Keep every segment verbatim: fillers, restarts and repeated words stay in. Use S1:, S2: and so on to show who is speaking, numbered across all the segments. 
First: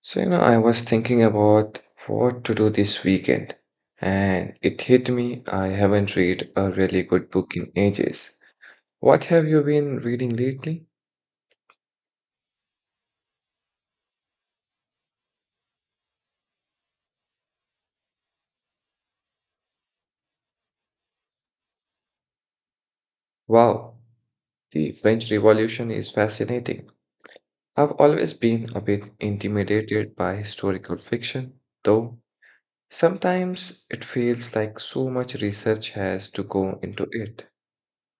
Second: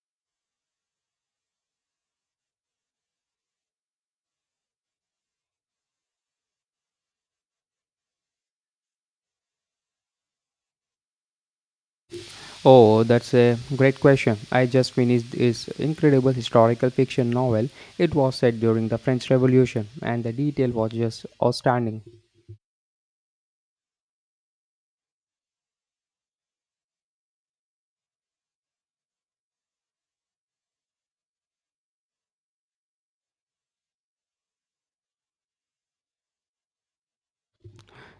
S1: So, you know, I was thinking about what to do this weekend, and it hit me I haven't read a really good book in ages. What have you been reading lately?
S2: Oh, that's a great question. I just finished this incredible historical fiction novel. It was set during the French Revolution, and the detail was just outstanding.
S1: Wow, the French Revolution is fascinating. I've always been a bit intimidated by historical fiction, though sometimes it feels like so much research has to go into it.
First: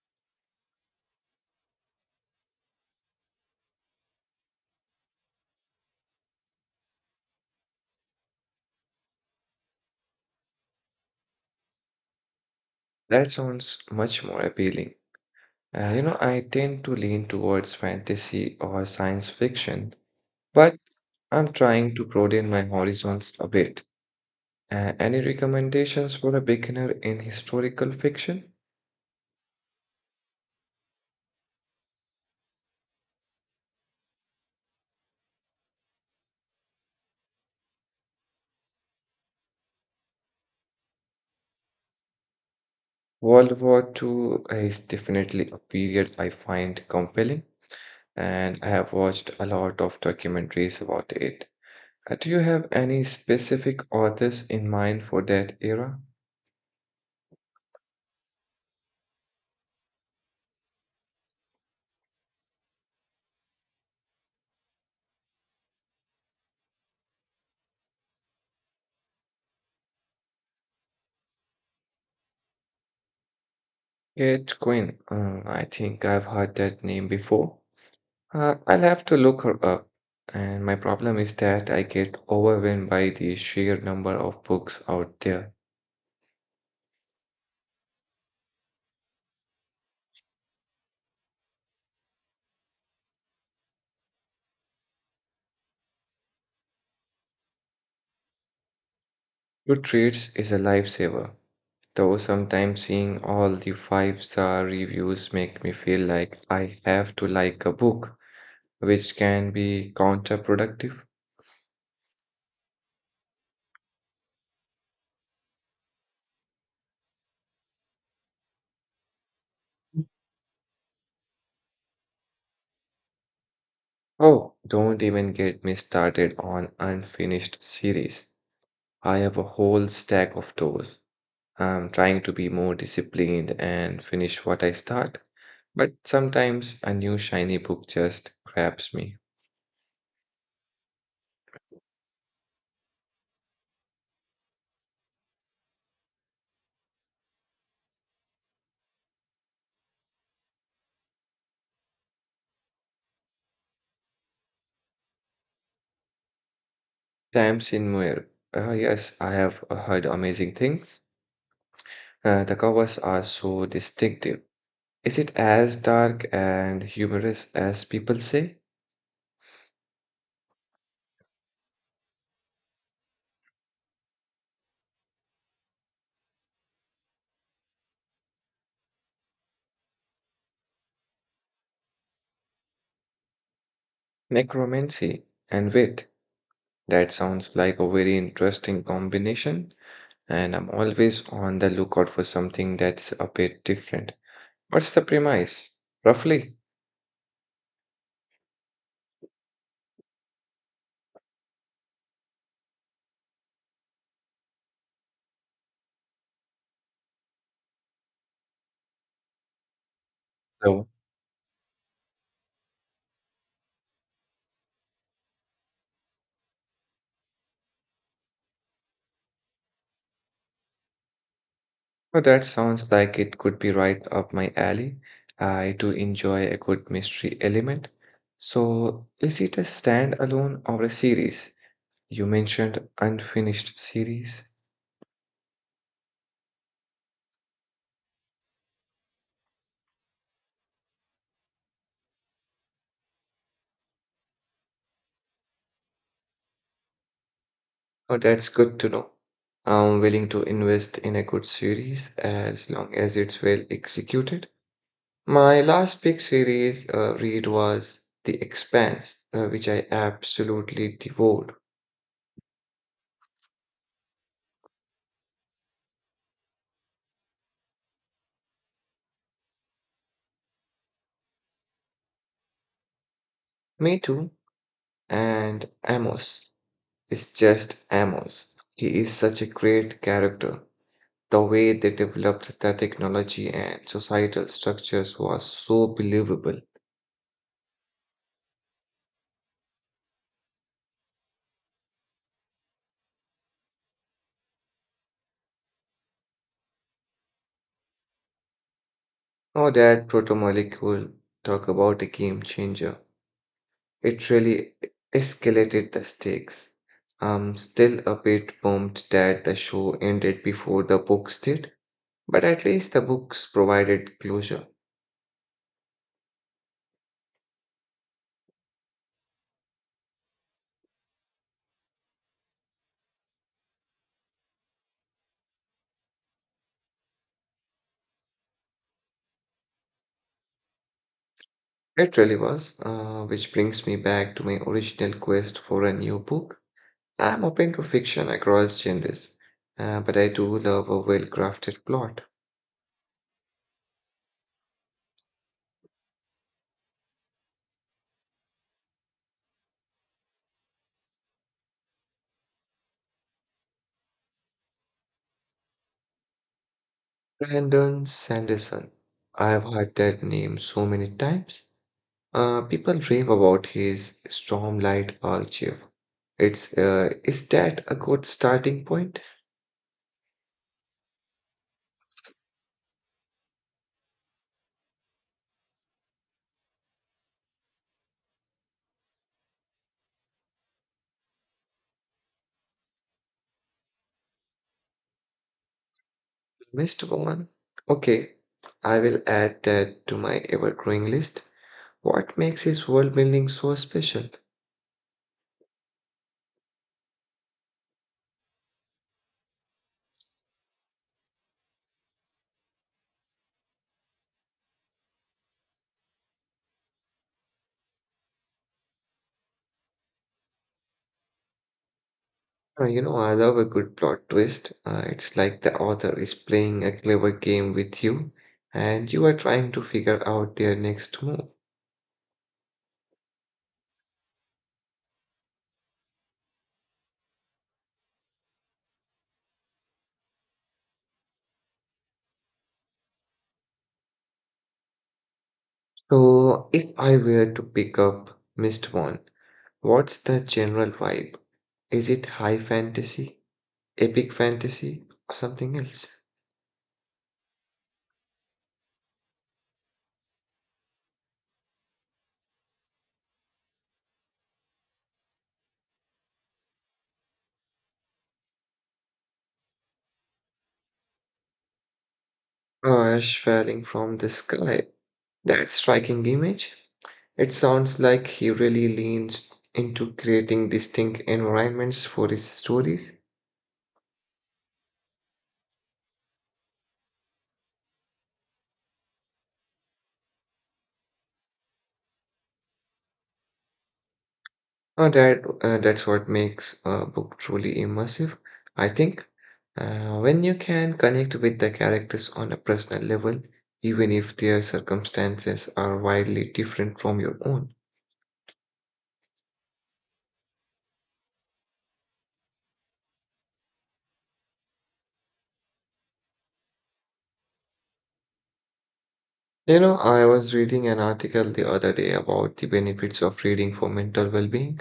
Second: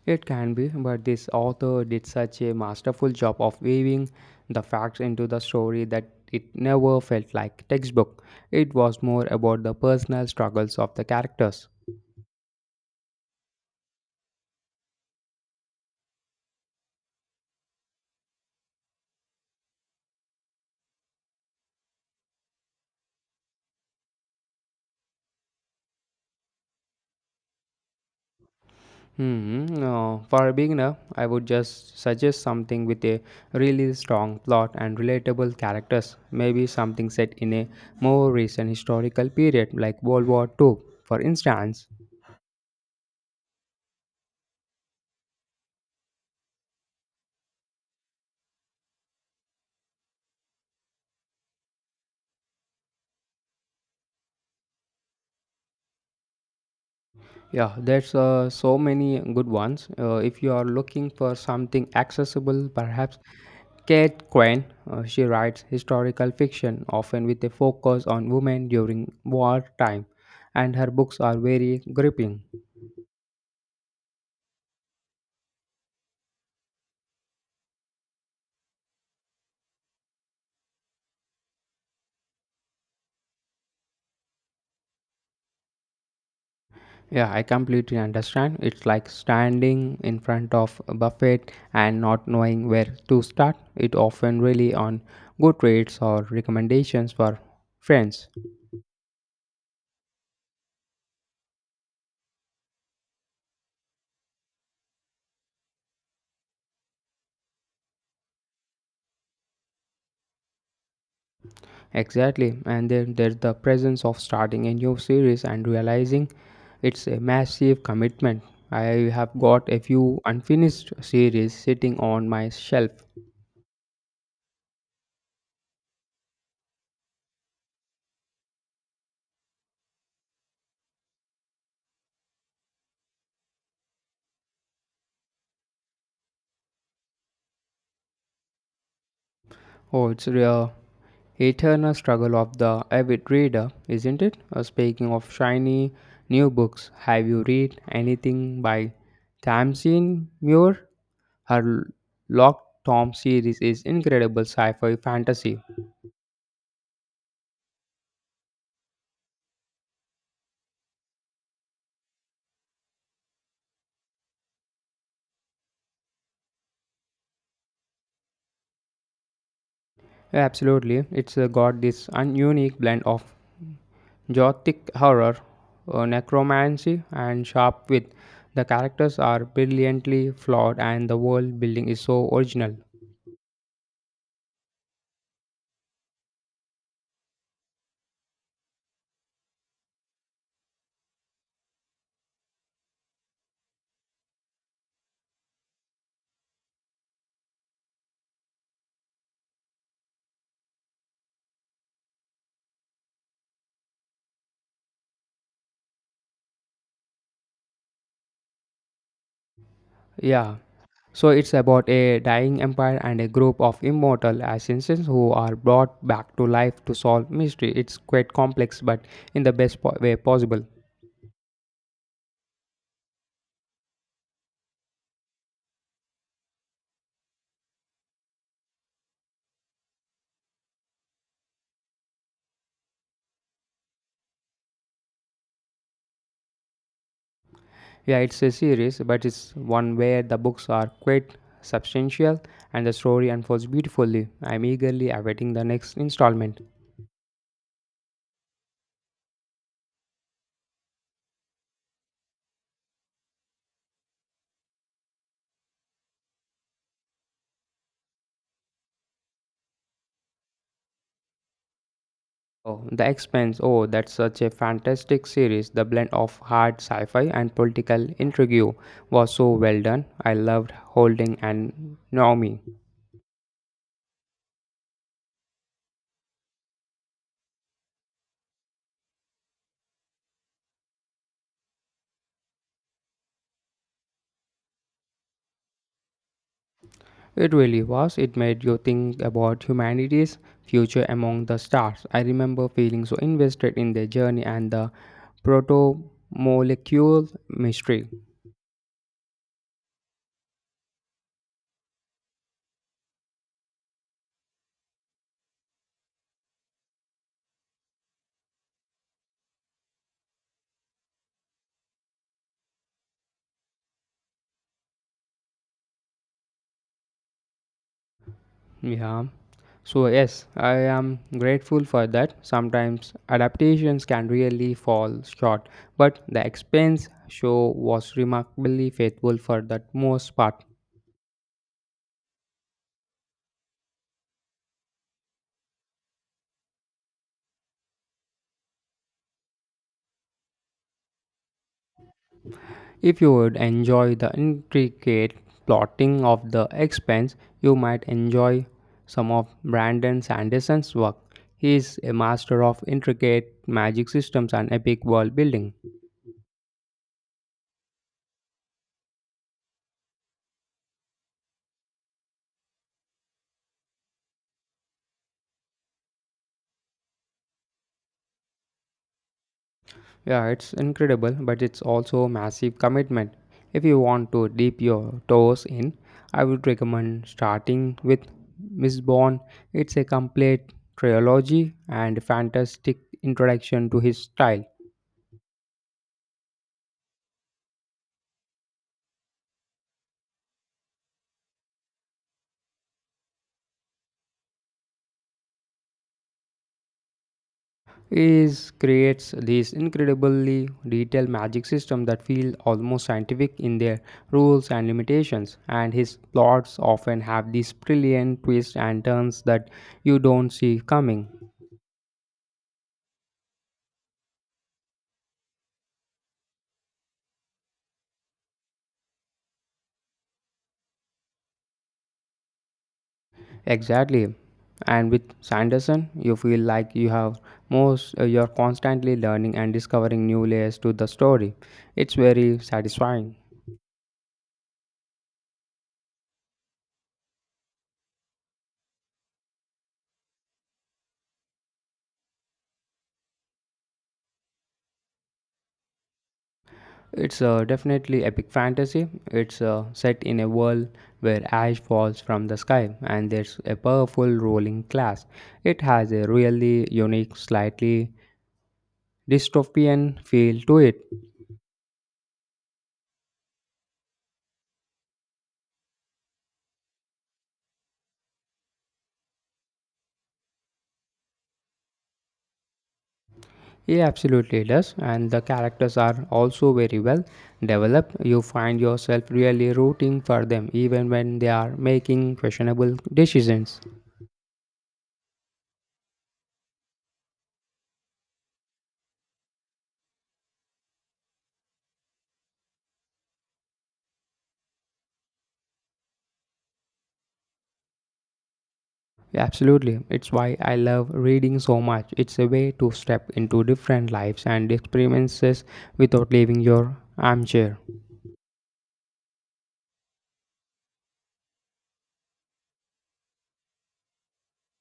S2: It can be, but this author did such a masterful job of weaving the facts into the story that it never felt like textbook. It was more about the personal struggles of the characters.
S1: That sounds much more appealing. Uh, you know, I tend to lean towards fantasy or science fiction, but I'm trying to broaden my horizons a bit. Uh, any recommendations for a beginner in historical fiction?
S2: Hmm. No, for a beginner, I would just suggest something with a really strong plot and relatable characters. Maybe something set in a more recent historical period, like World War Two, for instance.
S1: World War two is definitely a period I find compelling, and I have watched a lot of documentaries about it. Uh, Do you have any specific authors in mind for that era?
S2: Yeah, there's uh, so many good ones. Uh, if you are looking for something accessible, perhaps Kate Quinn. Uh, she writes historical fiction, often with a focus on women during wartime, and her books are very gripping.
S1: Kate Quinn. Uh, I think I've heard that name before. Uh, I'll have to look her up. And my problem is that I get overwhelmed by the sheer number of books out there.
S2: Yeah, I completely understand. It's like standing in front of a buffet and not knowing where to start. It often really on good rates or recommendations for friends.
S1: Goodreads is a lifesaver. Though sometimes seeing all the five star reviews make me feel like I have to like a book, which can be counterproductive.
S2: Exactly. And then there's the presence of starting a new series and realizing it's a massive commitment. I have got a few unfinished series sitting on my shelf.
S1: Oh, don't even get me started on unfinished series. I have a whole stack of those. I'm trying to be more disciplined and finish what I start, but sometimes a new shiny book just grabs me.
S2: Oh, it's the eternal struggle of the avid reader, isn't it? Uh, speaking of shiny new books, have you read anything by Tamsin Muir? Her Lock Tom series is incredible sci-fi fantasy.
S1: Times in Muir. Uh, yes, I have heard amazing things. Uh, the covers are so distinctive. Is it as dark and humorous as people say?
S2: Absolutely, it's uh, got this un- unique blend of gothic horror, uh, necromancy, and sharp wit. The characters are brilliantly flawed, and the world building is so original.
S1: Necromancy and wit. That sounds like a very interesting combination, and I'm always on the lookout for something that's a bit different. What's the premise, roughly?
S2: Yeah.
S1: So,
S2: So it's about a dying empire and a group of immortal assassins who are brought back to life to solve mystery. It's quite complex, but in the best po- way possible.
S1: well, that sounds like it could be right up my alley. I do enjoy a good mystery element. So, is it a standalone or a series? You mentioned unfinished series.
S2: Yeah, it's a series, but it's one where the books are quite substantial and the story unfolds beautifully. I'm eagerly awaiting the next installment.
S1: Oh, that's good to know. I'm willing to invest in a good series as long as it's well executed. My last big series uh, read was The Expanse, uh, which I absolutely devoured.
S2: Oh, The Expanse. Oh, that's such a fantastic series. The blend of hard sci-fi and political intrigue was so well done. I loved Holding and Naomi.
S1: Me too. And Amos is just Amos. He is such a great character. The way they developed the technology and societal structures was so believable.
S2: It really was. It made you think about humanity's future among the stars. I remember feeling so invested in their journey and the protomolecule mystery.
S1: Oh, that proto molecule talk about a game changer. It really escalated the stakes. I'm still a bit bummed that the show ended before the books did, but at least the books provided closure.
S2: Yeah. So, yes, I am grateful for that. Sometimes adaptations can really fall short, but the expense show was remarkably faithful for the most part.
S1: It really was, uh, which brings me back to my original quest for a new book. I'm open to fiction across genres, uh, but I do love a well crafted plot.
S2: If you would enjoy the intricate plotting of the Expanse, you might enjoy some of Brandon Sanderson's work. He is a master of intricate magic systems and epic world building.
S1: Brandon Sanderson. I've heard that name so many times. Uh, people rave about his Stormlight Archive. It's uh, Is that a good starting point,
S2: Yeah, it's incredible, but it's also a massive commitment. If you want to dip your toes in, I would recommend starting with Miss. It's a complete trilogy and fantastic introduction to his style.
S1: mister Roman? Okay, I will add that to my ever-growing list. What makes his world building so special?
S2: Is creates this incredibly detailed magic system that feel almost scientific in their rules and limitations, and his plots often have these brilliant twists and turns that you don't see coming.
S1: Uh, you know, I love a good plot twist. Uh, it's like the author is playing a clever game with you, and you are trying to figure out their next move.
S2: Exactly, and with Sanderson you feel like you have most uh, you're constantly learning and discovering new layers to the story. It's very satisfying.
S1: So, if I were to pick up Mister One, what's the general vibe? Is it high fantasy, epic fantasy, or something else?
S2: It's uh, definitely epic fantasy. It's uh, set in a world where ash falls from the sky and there's a powerful rolling glass. It has a really unique, slightly dystopian feel to it.
S1: Ash falling from the sky. That striking image. It sounds like he really leans into creating distinct environments for his stories.
S2: Yeah, absolutely does. And the characters are also very well developed. You find yourself really rooting for them even when they are making questionable decisions.
S1: Uh, that uh, that's what makes a book truly immersive, I think. Uh, when you can connect with the characters on a personal level, even if their circumstances are widely different from your own.
S2: Yeah, absolutely. It's why I love reading so much. It's a way to step into different lives and experiences without leaving your armchair.
S1: You know, I was reading an article the other day about the benefits of reading for mental well-being.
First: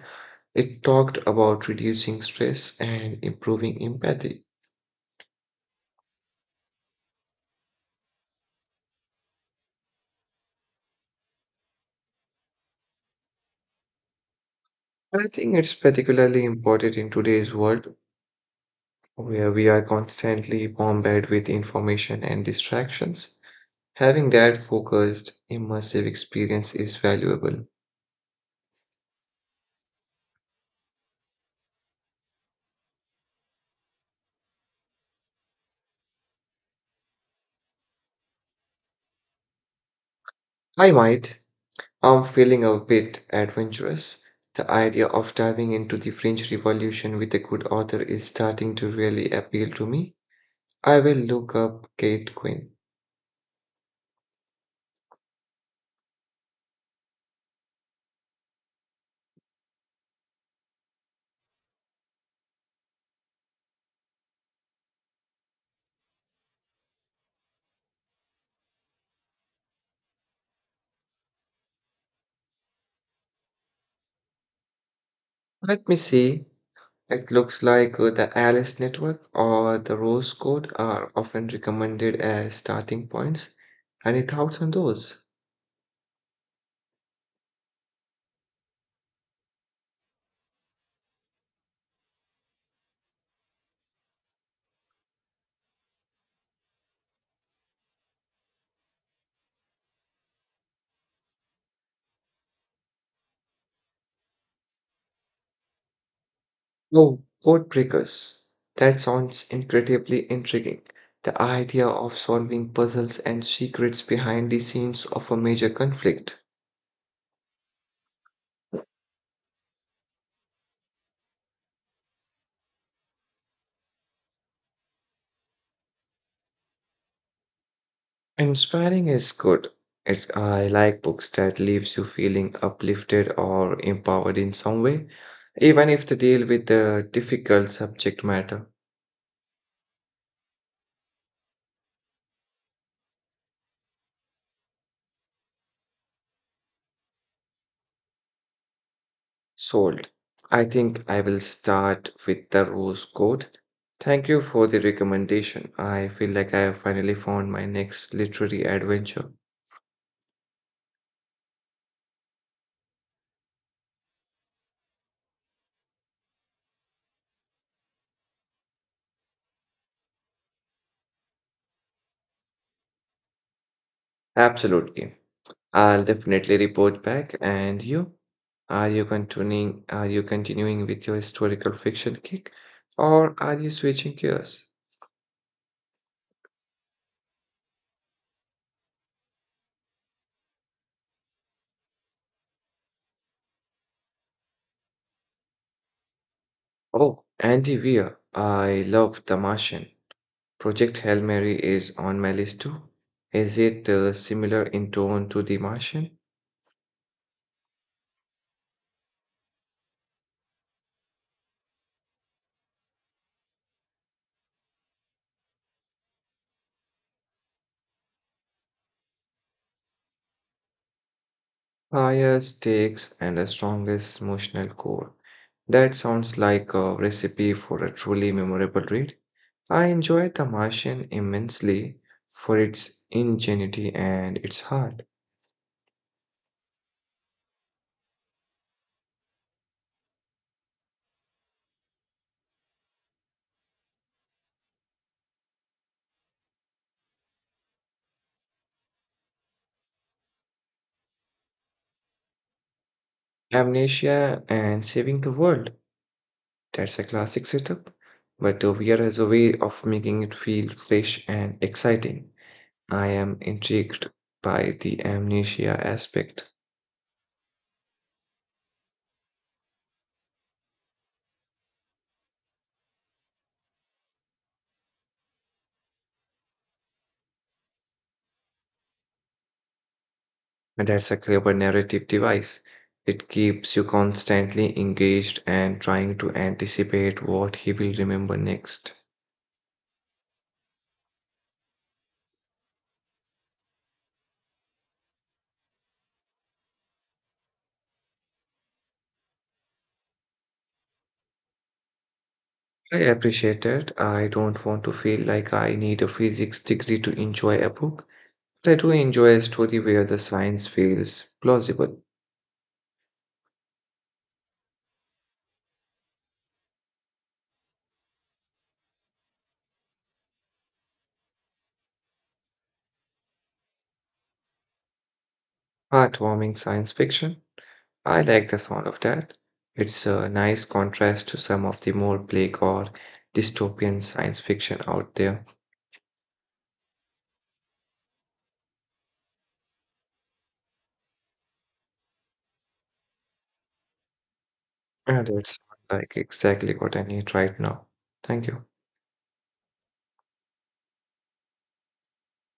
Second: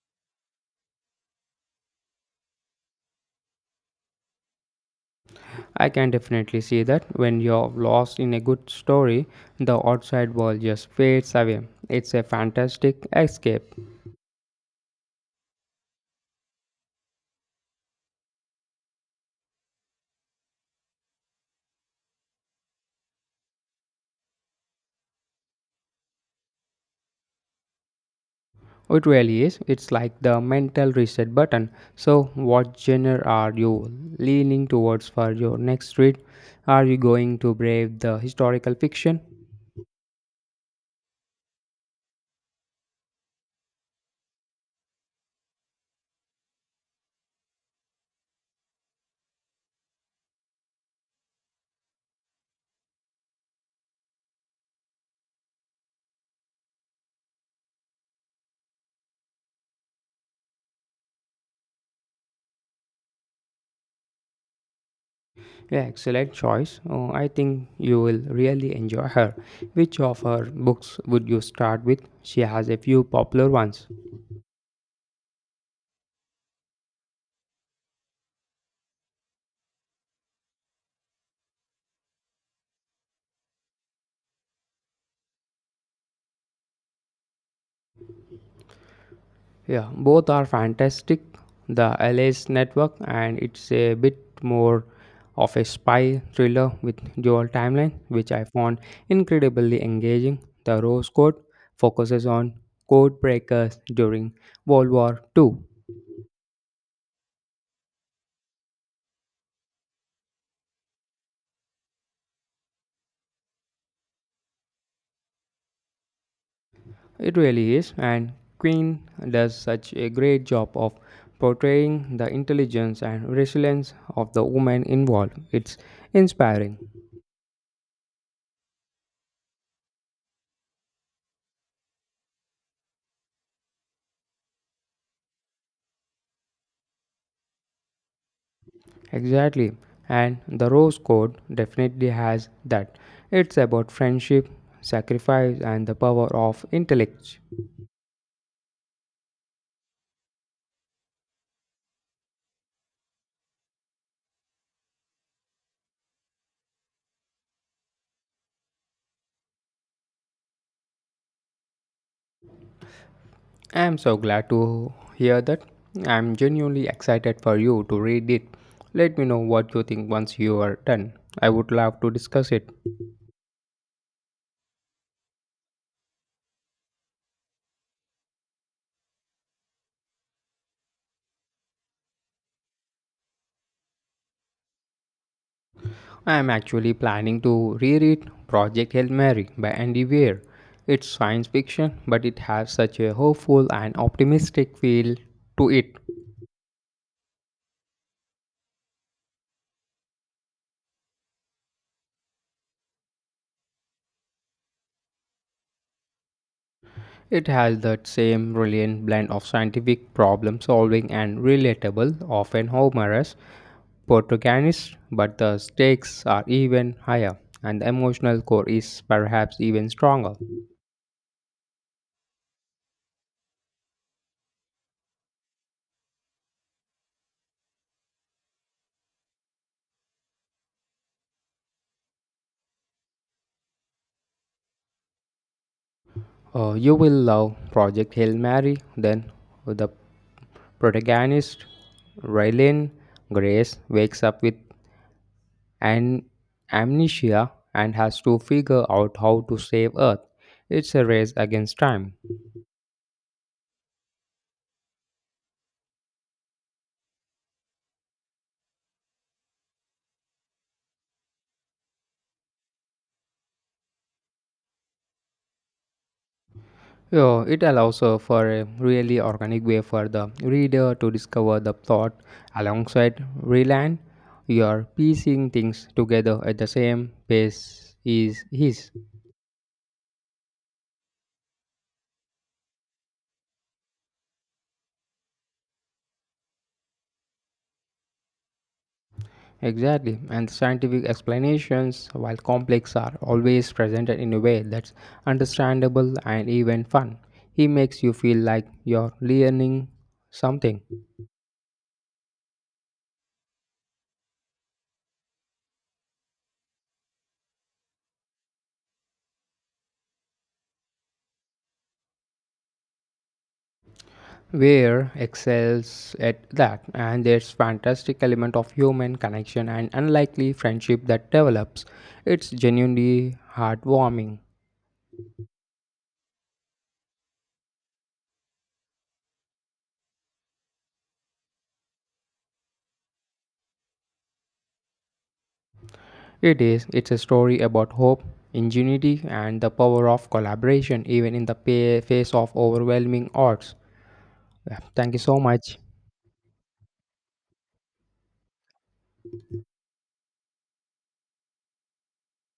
S1: It talked about reducing stress and improving empathy.
S2: I can definitely see that when you're lost in a good story, the outside world just fades away. It's a fantastic escape.
S1: And I think it's particularly important in today's world where we are constantly bombarded with information and distractions. Having that focused, immersive experience is valuable.
S2: It really is. It's like the mental reset button. So, what genre are you leaning towards for your next read? Are you going to brave the historical fiction?
S1: I might. I'm feeling a bit adventurous. The idea of diving into the French Revolution with a good author is starting to really appeal to me. I will look up Kate Quinn.
S2: Yeah, excellent choice. Oh, I think you will really enjoy her. Which of her books would you start with? She has a few popular ones.
S1: Let me see. It looks like uh, the Alice Network or the Rose Code are often recommended as starting points. Any thoughts on those?
S2: Yeah, both are fantastic. The L S Network, and it's a bit more of a spy thriller with dual timeline, which I found incredibly engaging. The Rose Code focuses on code breakers during World War Two.
S1: Oh, code breakers. That sounds incredibly intriguing. The idea of solving puzzles and secrets behind the scenes of a major conflict.
S2: It really is, and Queen does such a great job of portraying the intelligence and resilience of the women involved. It's inspiring.
S1: Inspiring is good. It, I like books that leaves you feeling uplifted or empowered in some way, even if they deal with a difficult subject matter.
S2: Exactly, and the Rose Code definitely has that. It's about friendship, sacrifice, and the power of intellect.
S1: Sold. I think I will start with the rose code. Thank you for the recommendation. I feel like I have finally found my next literary adventure.
S2: I'm so glad to hear that. I'm genuinely excited for you to read it. Let me know what you think once you are done. I would love to discuss it.
S1: Absolutely. I'll definitely report back. And you? Are you continuing are you continuing with your historical fiction kick, or are you switching gears?
S2: I am actually planning to reread Project Hail Mary by Andy Weir. It's science fiction, but it has such a hopeful and optimistic feel to it.
S1: Oh, Andy Weir. I love The Martian. Project Hail Mary is on my list too. Is it uh, similar in tone to The Martian?
S2: It has that same brilliant blend of scientific problem solving and relatable, often humorous protagonist, but the stakes are even higher and the emotional core is perhaps even stronger.
S1: Fire, stakes, and a strongest emotional core. That sounds like a recipe for a truly memorable read. I enjoyed The Martian immensely for its ingenuity and its heart.
S2: Uh, you will love Project Hail Mary, then the Protagonist Rylan Grace wakes up with an amnesia and has to figure out how to save Earth. It's a race against time.
S1: Amnesia and Saving the World. That's a classic setup, but the V R has a way of making it feel fresh and exciting. I am intrigued by the amnesia aspect.
S2: So it allows uh, for a really organic way for the reader to discover the plot alongside Rylan. You're piecing things together at the same pace is his.
S1: And that's a clever narrative device. It keeps you constantly engaged and trying to anticipate what he will remember next.
S2: Exactly, and the scientific explanations, while complex, are always presented in a way that's understandable and even fun. He makes you feel like you're learning something.
S1: I appreciate that. I don't want to feel like I need a physics degree to enjoy a book, but I do enjoy a story where the science feels plausible.
S2: Where excels at that, and there's fantastic element of human connection and unlikely friendship that develops. It's genuinely heartwarming.
S1: Heartwarming science fiction. I like the sound of that. It's a nice contrast to some of the more bleak or dystopian science fiction out there.
S2: It is. It's a story about hope, ingenuity, and the power of collaboration, even in the pa- face of overwhelming odds. Yeah, thank you
S1: Yeah,
S2: so
S1: that's
S2: much.
S1: like exactly what I need right now. Thank you.